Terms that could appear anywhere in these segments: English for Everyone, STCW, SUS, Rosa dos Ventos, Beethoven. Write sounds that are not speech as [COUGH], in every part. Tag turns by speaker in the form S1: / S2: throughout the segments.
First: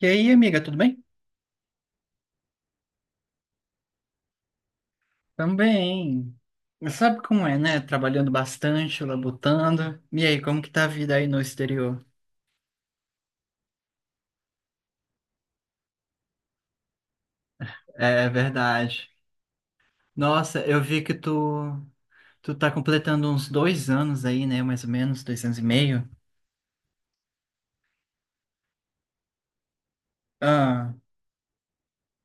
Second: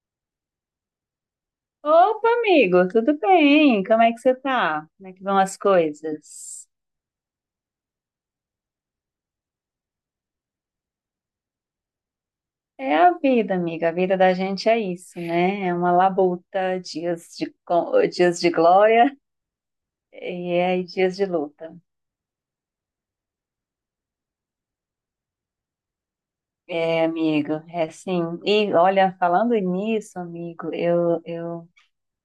S1: E aí, amiga, tudo bem?
S2: Opa, amigo, tudo bem? Como é que você tá? Como é que vão as
S1: Também.
S2: coisas?
S1: Sabe como é, né? Trabalhando bastante, labutando. E aí, como que tá a vida aí no exterior?
S2: É a vida, amiga. A vida da gente é isso, né? É uma labuta, dias de,
S1: É
S2: dias de
S1: verdade.
S2: glória e
S1: Nossa, eu vi que
S2: dias de
S1: tu,
S2: luta.
S1: tu tá completando uns dois anos aí, né? Mais ou menos, dois anos e meio.
S2: É, amigo, é assim. E olha, falando nisso, amigo,
S1: Ah,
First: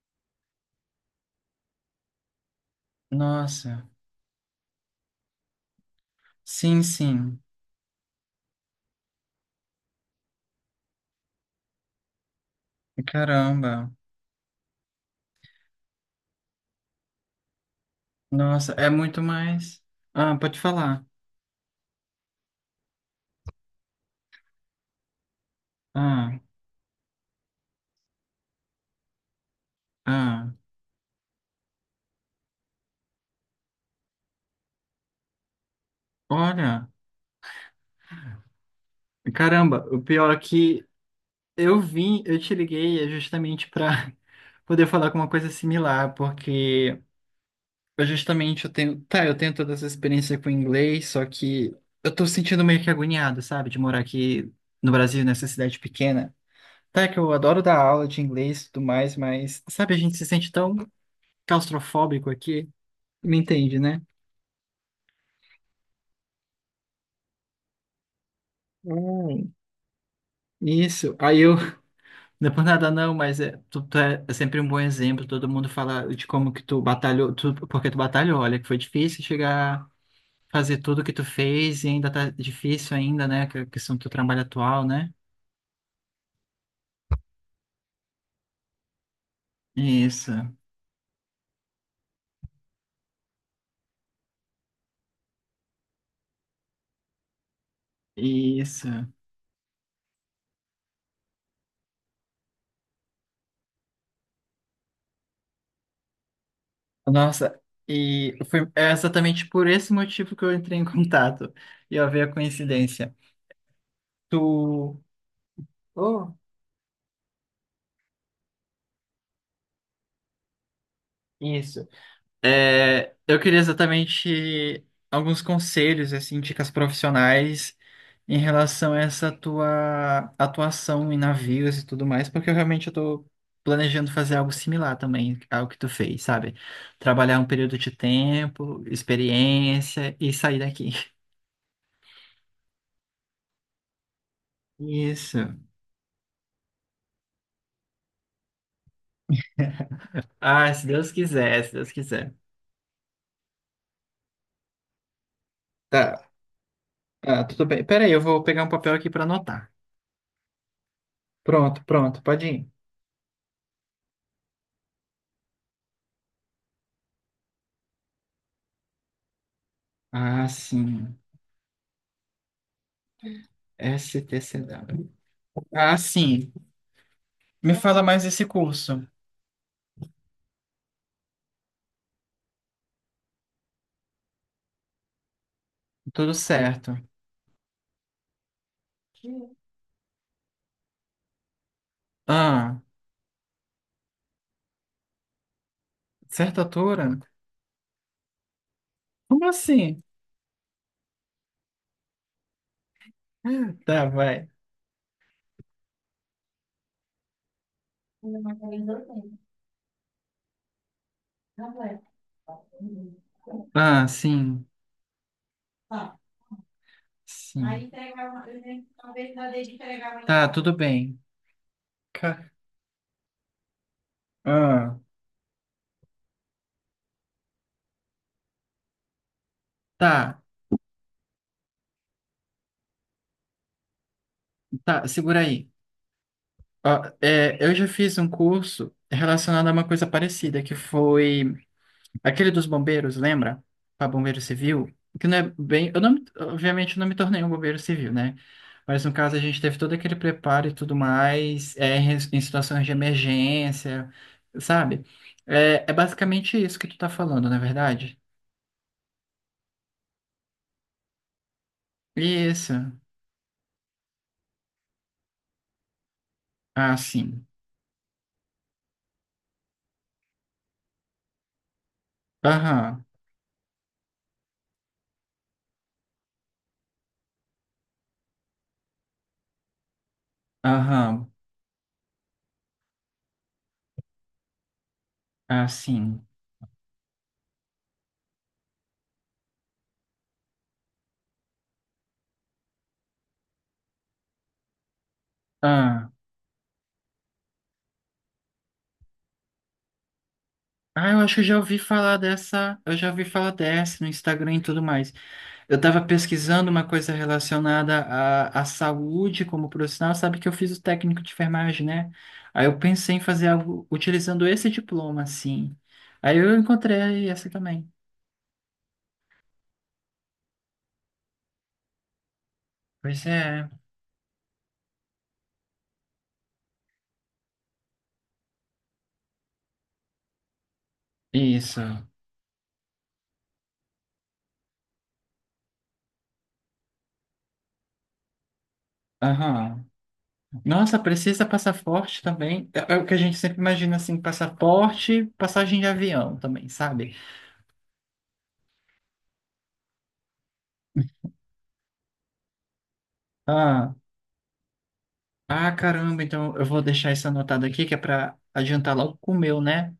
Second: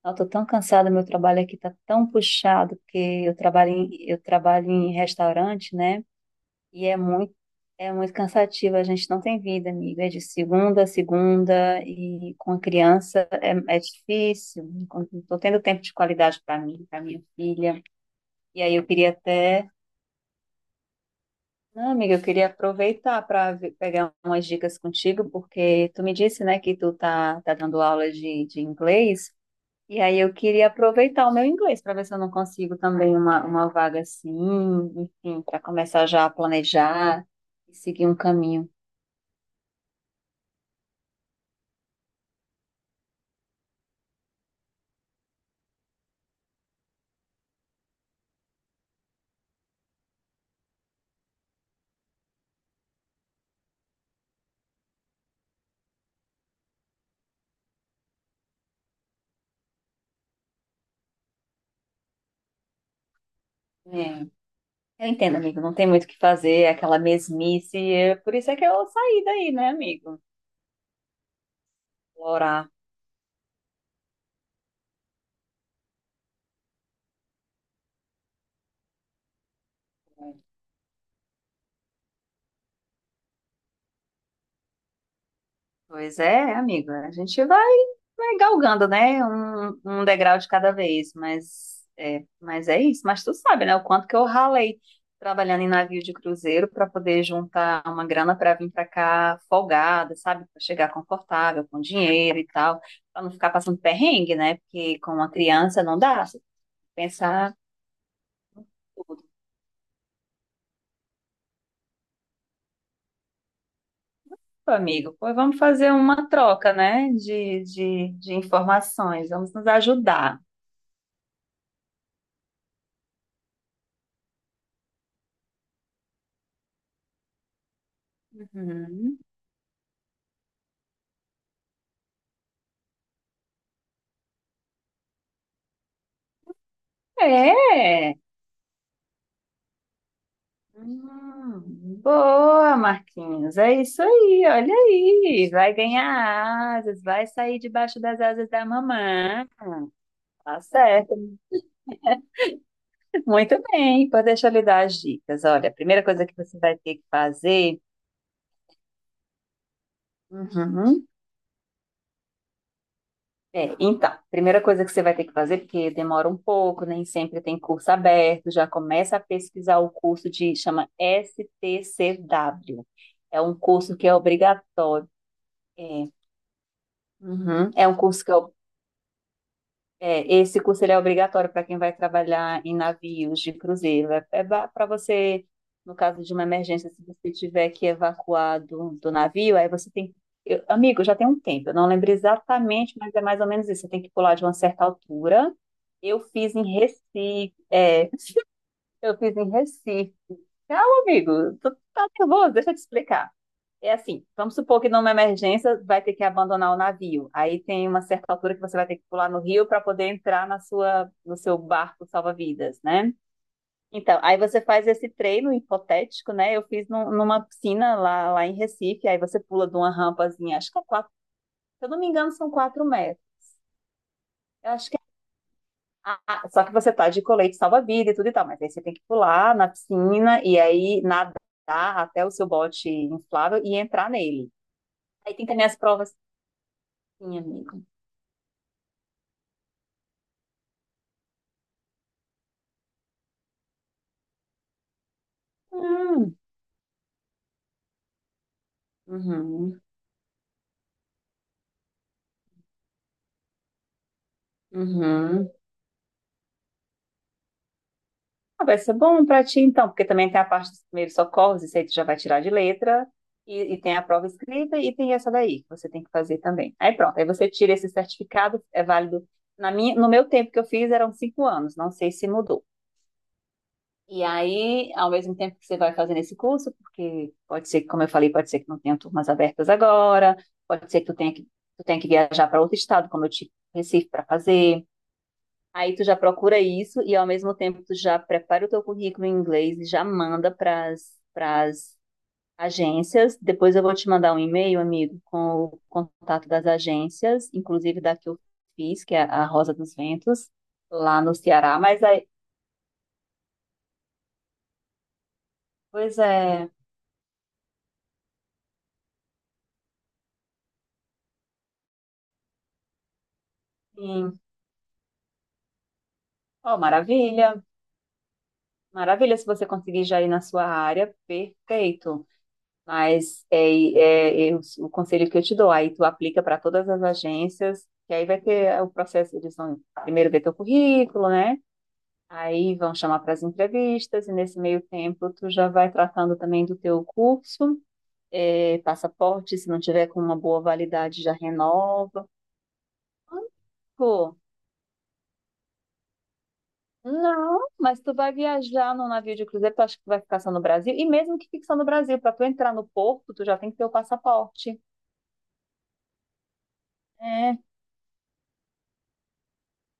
S2: eu tô tão cansada, meu trabalho aqui tá tão puxado, porque
S1: nossa.
S2: eu trabalho em restaurante, né?
S1: Sim,
S2: E
S1: sim.
S2: é muito cansativo, a gente não tem vida, amiga. É de segunda a segunda e com a criança é
S1: Caramba.
S2: difícil. Estou tendo tempo de qualidade para mim, para minha filha. E
S1: Nossa,
S2: aí eu
S1: é
S2: queria
S1: muito
S2: até.
S1: mais. Ah, pode falar.
S2: Não, amiga, eu queria aproveitar para pegar umas dicas contigo, porque tu me
S1: Ah,
S2: disse, né, que tá dando aula de inglês. E aí eu
S1: ah.
S2: queria aproveitar o meu inglês para ver se eu não consigo também uma vaga assim, enfim, para começar já a
S1: Olha.
S2: planejar e seguir um caminho.
S1: Caramba, o pior é que eu te liguei é justamente pra poder falar com uma coisa similar, porque eu tenho, tá, eu tenho toda essa experiência com inglês, só que eu tô sentindo meio que agoniado, sabe, de morar aqui no Brasil, nessa cidade pequena. Tá, que eu adoro dar aula de inglês e tudo mais, mas, sabe, a gente se sente tão claustrofóbico aqui, me entende, né?
S2: É. Eu entendo, amigo. Não tem muito o que fazer, é aquela mesmice. Por isso é que eu saí daí,
S1: Hum.
S2: né, amigo?
S1: Isso. Aí eu, [LAUGHS] não é por
S2: Explorar.
S1: nada não, mas é, tu, tu é sempre um bom exemplo, todo mundo fala de como que tu batalhou, tu, porque tu batalhou, olha, que foi difícil chegar fazer tudo que tu fez e ainda tá difícil ainda, né? Que a questão do teu trabalho atual, né?
S2: Pois é, amigo. A gente vai, vai galgando, né? Um
S1: Isso,
S2: degrau de cada vez. Mas é isso. Mas tu sabe, né? O quanto que eu ralei trabalhando em navio de cruzeiro para poder juntar uma grana para vir para
S1: isso.
S2: cá folgada, sabe? Para chegar confortável, com dinheiro e tal. Para não ficar passando perrengue, né? Porque com uma criança não dá. Você tem que pensar.
S1: Nossa, e foi é exatamente por esse motivo que eu entrei em [LAUGHS] contato. E ó, veio a coincidência.
S2: Pô,
S1: Tu.
S2: amigo, pô, vamos fazer uma
S1: Oh,
S2: troca, né, de informações, vamos nos ajudar.
S1: isso. É, eu queria exatamente alguns conselhos, assim, dicas profissionais em relação a
S2: Uhum.
S1: essa tua atuação em navios e tudo mais, porque eu tô planejando fazer algo similar também ao que tu fez, sabe? Trabalhar um período de
S2: É,
S1: tempo, experiência e sair daqui.
S2: Boa, Marquinhos, é isso aí, olha
S1: Isso.
S2: aí, vai ganhar asas, vai sair debaixo das asas da mamãe. Tá
S1: Ah, se Deus
S2: certo,
S1: quiser, se Deus quiser.
S2: muito bem, pô, deixa eu lhe dar as dicas. Olha, a primeira coisa
S1: Tá,
S2: que você vai ter que
S1: ah, tudo
S2: fazer.
S1: bem. Pera aí, eu vou pegar um papel aqui para anotar.
S2: Uhum.
S1: Pronto, pronto, pode ir.
S2: É, então, primeira coisa que você vai ter que fazer, porque demora um pouco, nem sempre tem curso aberto, já começa a pesquisar o curso
S1: Ah,
S2: de, chama
S1: sim.
S2: STCW. É um curso que
S1: S
S2: é
S1: T C W
S2: obrigatório.
S1: Ah,
S2: É,
S1: sim.
S2: uhum,
S1: Me
S2: É um
S1: fala mais
S2: curso que é
S1: desse curso.
S2: é, esse curso ele é obrigatório para quem vai trabalhar em navios de cruzeiro. É, para você, no caso
S1: Tudo
S2: de uma emergência,
S1: certo.
S2: se você tiver que evacuar do navio, aí você tem. Eu, amigo, já tem um tempo, eu não lembro
S1: Ah,
S2: exatamente, mas é mais ou menos isso. Você tem que pular de uma certa altura. Eu fiz
S1: certa
S2: em
S1: altura?
S2: Recife, eu fiz
S1: Como
S2: em
S1: assim?
S2: Recife. Calma, amigo. Tu tá nervoso, deixa eu te explicar. É
S1: Tá,
S2: assim,
S1: vai.
S2: vamos supor que numa emergência vai ter que abandonar o navio. Aí tem uma certa altura que você vai ter que pular no rio para poder entrar na sua, no seu barco salva-vidas, né?
S1: Ah,
S2: Então, aí você
S1: sim.
S2: faz esse treino hipotético, né? Eu fiz numa
S1: Sim.
S2: piscina lá, lá em Recife, aí você pula de uma
S1: Tá,
S2: rampazinha, acho
S1: tudo
S2: que é quatro,
S1: bem.
S2: se eu não me engano, são
S1: Ca-
S2: 4 metros. Eu acho.
S1: ah,
S2: Ah, só que você tá de colete salva-vida e tudo e tal, mas aí você tem que pular na
S1: tá,
S2: piscina e aí nadar até o seu bote inflável e entrar nele.
S1: tá,
S2: Aí
S1: segura
S2: tem também
S1: aí.
S2: as provas,
S1: Ó,
S2: sim,
S1: é, eu
S2: amigo.
S1: já fiz um curso relacionado a uma coisa parecida, que foi aquele dos bombeiros, lembra? Para bombeiro civil, que não é bem, eu não,
S2: Hum,
S1: obviamente eu não me tornei um bombeiro civil, né? Mas no caso a gente teve
S2: uhum,
S1: todo aquele preparo e tudo mais, é, em em situações de emergência, sabe?
S2: uhum.
S1: É, é basicamente isso que tu tá falando, não é verdade?
S2: Ah, vai ser bom pra ti então, porque também tem a parte dos primeiros socorros, isso aí tu já vai tirar de
S1: Isso.
S2: letra. E tem a prova escrita e tem essa daí que você tem que fazer também. Aí
S1: Ah,
S2: pronto, aí
S1: sim.
S2: você tira esse certificado, é válido. Na minha, no meu tempo que eu fiz eram 5 anos, não sei se mudou.
S1: Aham.
S2: E aí, ao mesmo tempo que você vai fazendo esse curso, porque pode ser que, como eu falei, pode ser que não tenha turmas abertas agora, pode ser que
S1: Aham.
S2: tu tenha que viajar para outro estado, como eu tive Recife para fazer.
S1: Ah,
S2: Aí tu já
S1: sim.
S2: procura isso e ao mesmo tempo tu já prepara o teu currículo em inglês e já manda para as agências. Depois eu vou te mandar um e-mail, amigo, com o
S1: Ah.
S2: contato das agências, inclusive da que eu fiz, que é a Rosa dos Ventos,
S1: Ah, eu
S2: lá no
S1: acho que eu já
S2: Ceará.
S1: ouvi
S2: Mas
S1: falar
S2: aí,
S1: dessa, eu já ouvi falar dessa no Instagram e tudo mais. Eu estava
S2: pois
S1: pesquisando
S2: é,
S1: uma coisa relacionada à, à saúde como profissional, sabe que eu fiz o técnico de enfermagem, né? Aí eu pensei em fazer algo
S2: sim.
S1: utilizando esse diploma, assim. Aí eu
S2: Oh,
S1: encontrei essa
S2: maravilha.
S1: também.
S2: Maravilha, se você conseguir já ir na sua área, perfeito.
S1: Pois
S2: Mas
S1: é,
S2: é o conselho que eu te dou, aí tu aplica para todas as agências, que aí vai ter o processo, eles vão primeiro ver teu currículo, né?
S1: isso.
S2: Aí vão chamar para as entrevistas, e nesse meio tempo tu já vai tratando também do teu curso, é, passaporte, se não
S1: Aham.
S2: tiver com uma boa
S1: Nossa,
S2: validade, já
S1: precisa passaporte
S2: renova.
S1: também. É é o que a gente sempre imagina, assim, passaporte, passagem de avião também, sabe?
S2: Não, mas tu vai viajar num navio de cruzeiro, tu acha que tu vai ficar só no Brasil? E mesmo que fique só no Brasil, para tu entrar no porto, tu já tem que ter o
S1: Ah,
S2: passaporte.
S1: ah, caramba, então eu vou deixar isso
S2: É.
S1: anotado aqui, que é para adiantar logo com o meu, né?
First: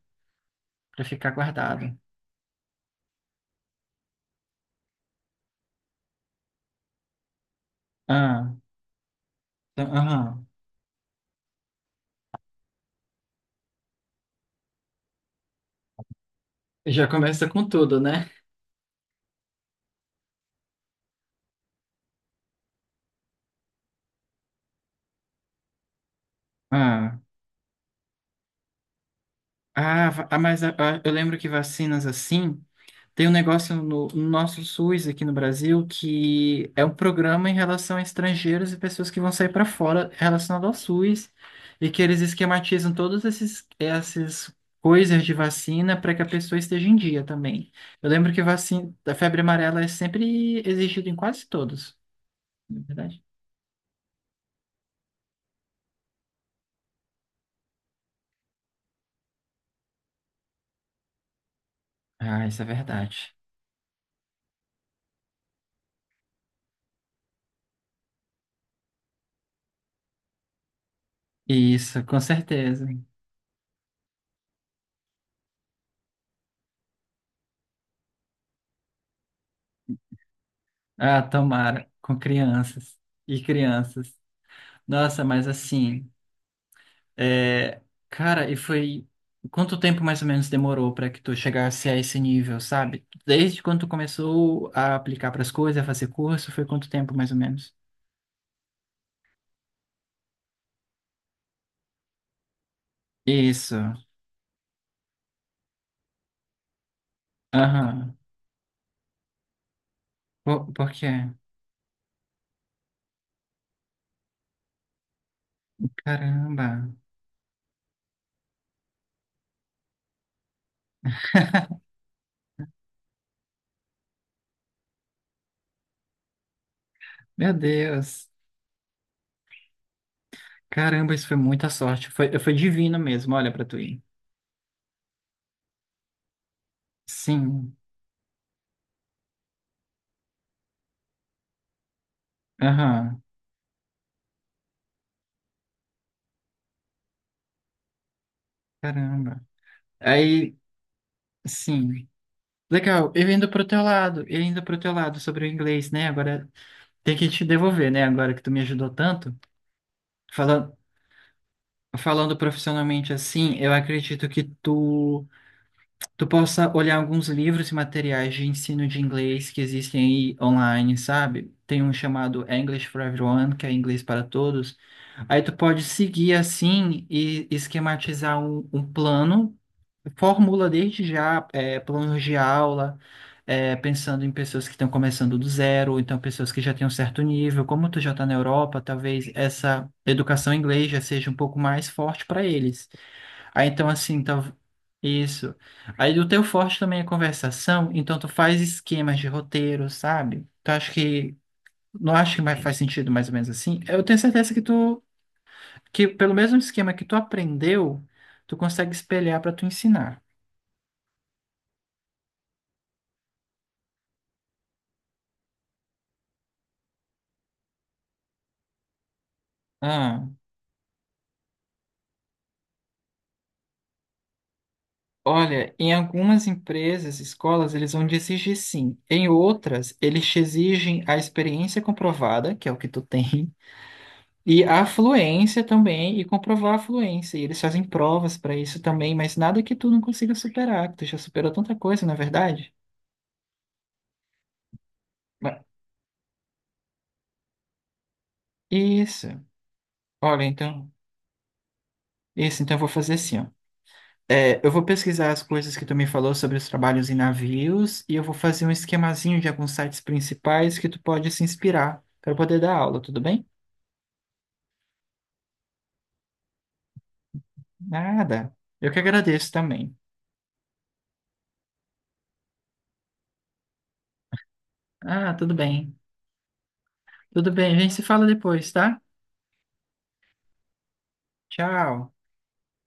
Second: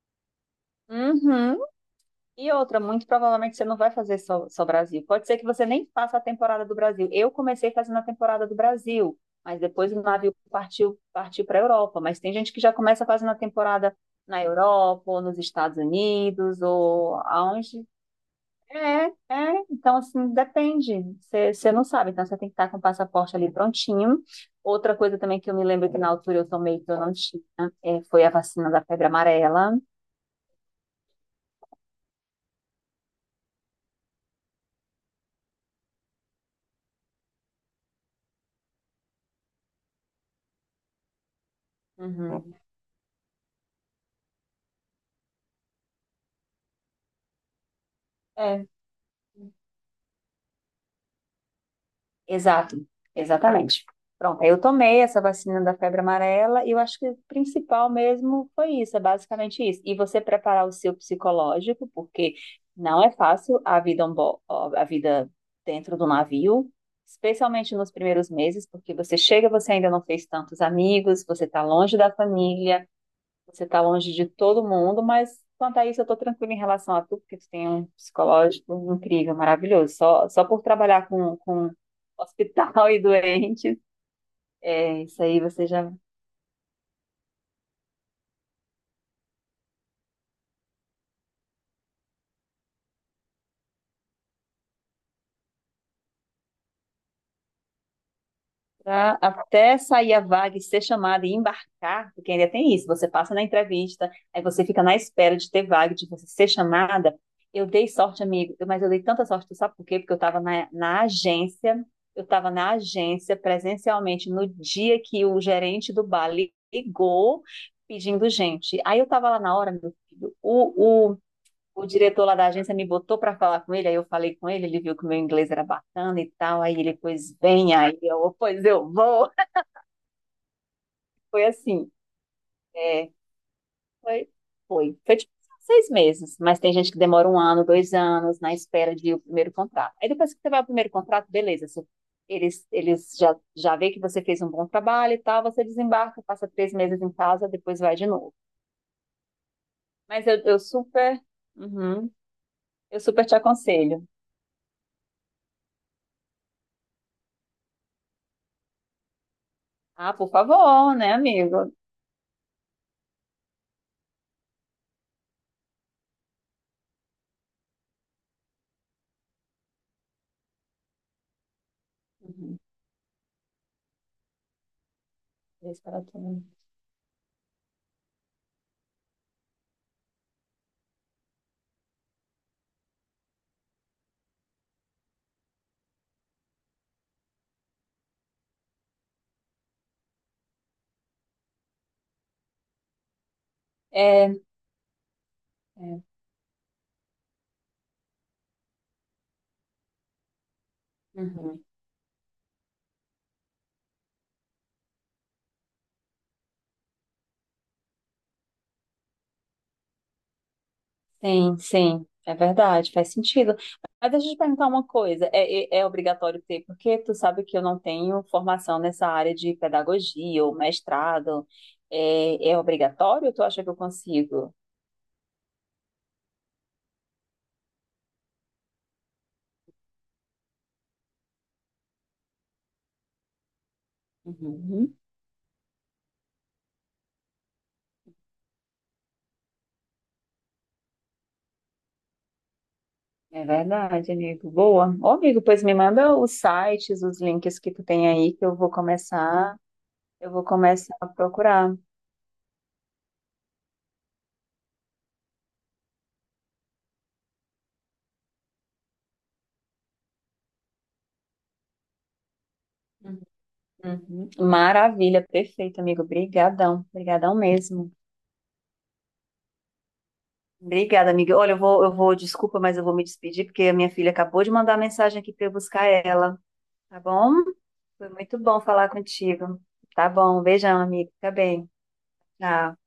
S1: Para ficar
S2: Uhum.
S1: guardado.
S2: E outra, muito provavelmente você não vai fazer só Brasil. Pode ser que você nem faça a temporada do Brasil. Eu comecei fazendo a temporada
S1: Ah,
S2: do Brasil, mas
S1: tá-
S2: depois o navio
S1: aham.
S2: partiu, partiu para a Europa. Mas tem gente que já começa fazendo a temporada na Europa, ou nos Estados Unidos,
S1: Já
S2: ou
S1: começa com
S2: aonde.
S1: tudo, né?
S2: É, então assim, depende. Você não sabe, então você tem que estar com o passaporte ali prontinho. Outra coisa também que eu me lembro que na altura eu tomei que eu não
S1: Ah,
S2: tinha, foi a vacina da febre amarela.
S1: ah, va- ah, mas ah, ah, eu lembro que vacinas assim, tem um negócio no nosso SUS aqui no Brasil que é um programa em relação a estrangeiros e pessoas que vão sair para fora relacionado ao SUS e que eles
S2: Uhum.
S1: esquematizam todas esses, essas coisas de vacina para que a pessoa esteja em dia também. Eu lembro que
S2: É.
S1: vacina, a febre amarela é sempre exigida em quase todos,
S2: Exato,
S1: não é verdade?
S2: exatamente. Pronto, aí eu tomei essa vacina da febre amarela e eu acho que o principal mesmo foi isso, é basicamente isso. E você preparar o seu psicológico, porque
S1: Ah, isso é
S2: não é
S1: verdade.
S2: fácil a vida, a vida dentro do navio, especialmente nos primeiros meses, porque você chega, você ainda não fez tantos amigos, você está longe
S1: Isso,
S2: da
S1: com certeza.
S2: família, você está longe de todo mundo, mas quanto a isso, eu estou tranquila em relação a tu porque tu tem um psicológico incrível, maravilhoso. Só por trabalhar
S1: Ah,
S2: com
S1: tomara, com
S2: hospital [LAUGHS]
S1: crianças
S2: e
S1: e
S2: doentes,
S1: crianças.
S2: é, isso
S1: Nossa,
S2: aí
S1: mas
S2: você já.
S1: assim, é, cara, e foi quanto tempo mais ou menos demorou para que tu chegasse a esse nível, sabe? Desde quando tu começou a aplicar para as coisas, a fazer curso, foi quanto tempo mais ou menos?
S2: Até sair a vaga e ser chamada e embarcar, porque ainda tem isso, você passa na
S1: Isso.
S2: entrevista, aí você fica na espera de ter vaga, de você ser chamada. Eu dei
S1: Aham.
S2: sorte, amigo, mas eu dei tanta sorte, tu sabe por quê? Porque eu estava
S1: Por
S2: na
S1: quê?
S2: agência, eu estava na agência presencialmente no dia que o gerente do bar
S1: Caramba.
S2: ligou pedindo gente. Aí eu estava lá na hora, meu filho, o diretor lá da agência me botou para falar com ele, aí eu falei com ele, ele viu que o meu inglês era bacana e tal, aí ele, pois
S1: Meu
S2: vem, aí
S1: Deus.
S2: eu, pois eu vou. [LAUGHS]
S1: Caramba, isso foi
S2: Foi
S1: muita
S2: assim,
S1: sorte. Foi, foi divino
S2: é,
S1: mesmo, olha para tu ir.
S2: foi, foi tipo 6 meses, mas tem gente que demora um ano,
S1: Sim.
S2: dois anos na espera de o primeiro contrato. Aí depois que você vai ao primeiro contrato, beleza, você- eles
S1: Aham.
S2: já vê que você fez um bom trabalho e tal, você desembarca, passa 3 meses em casa, depois vai de novo.
S1: Caramba.
S2: Mas
S1: Aí,
S2: eu super,
S1: sim.
S2: uhum, eu
S1: Legal,
S2: super te aconselho.
S1: eu indo pro teu lado sobre o inglês, né? Agora tem que te devolver, né? Agora que tu me ajudou tanto.
S2: Ah, por
S1: Falando,
S2: favor, né, amigo?
S1: falando profissionalmente assim, eu acredito que tu tu possa olhar alguns livros e materiais de ensino de inglês que existem aí online, sabe? Tem um chamado
S2: Uhum.
S1: English for Everyone, que é inglês para todos. Aí tu
S2: Três
S1: pode
S2: para todo
S1: seguir assim e esquematizar um plano, formula desde já é, planos de aula, é, pensando em pessoas que estão começando do zero, ou então pessoas que já têm um certo nível. Como tu já está na Europa, talvez essa educação em inglês já seja um pouco mais forte para eles. Aí então assim,
S2: É,
S1: tá... isso.
S2: é.
S1: Aí o teu forte também é conversação, então tu faz esquemas de roteiro, sabe? Tu acha que
S2: Uhum.
S1: não acha que mais faz sentido mais ou menos assim? Eu tenho certeza que tu que pelo mesmo esquema que tu aprendeu, tu consegue espelhar para tu ensinar.
S2: Sim, sim. É verdade, faz sentido. Mas deixa eu te perguntar uma coisa. É obrigatório ter, porque tu sabe que eu não tenho formação nessa área de
S1: Ah,
S2: pedagogia ou mestrado. É, é obrigatório ou tu acha que eu consigo?
S1: olha, em algumas empresas, escolas, eles vão te exigir sim. Em outras, eles te exigem a experiência comprovada, que é o que tu tem, e a
S2: Uhum.
S1: fluência também, e comprovar a fluência. E eles fazem provas para isso também, mas nada que tu não consiga superar, que tu já superou tanta coisa, na é verdade?
S2: É verdade, amigo. Boa. Ô, amigo,
S1: Ma-
S2: pois me manda os sites, os links que tu tem aí, que
S1: isso.
S2: eu
S1: Olha,
S2: vou
S1: então,
S2: começar a procurar.
S1: isso, então eu vou fazer assim, ó. É, eu vou pesquisar as coisas que tu me falou sobre os trabalhos em navios e eu vou fazer um esquemazinho de alguns sites principais que tu pode se inspirar para poder dar aula, tudo bem?
S2: Uhum. Maravilha, perfeito, amigo. Obrigadão, obrigadão mesmo.
S1: Nada. Eu que agradeço também.
S2: Obrigada, amiga. Olha, eu vou, desculpa, mas eu vou me despedir porque a minha filha acabou de mandar mensagem aqui
S1: Ah,
S2: para eu
S1: tudo
S2: buscar
S1: bem.
S2: ela, tá bom?
S1: Tudo bem, a gente se
S2: Foi
S1: fala
S2: muito bom
S1: depois,
S2: falar
S1: tá?
S2: contigo. Tá bom, beijão, amigo. Fica bem.
S1: Tchau.
S2: Tchau.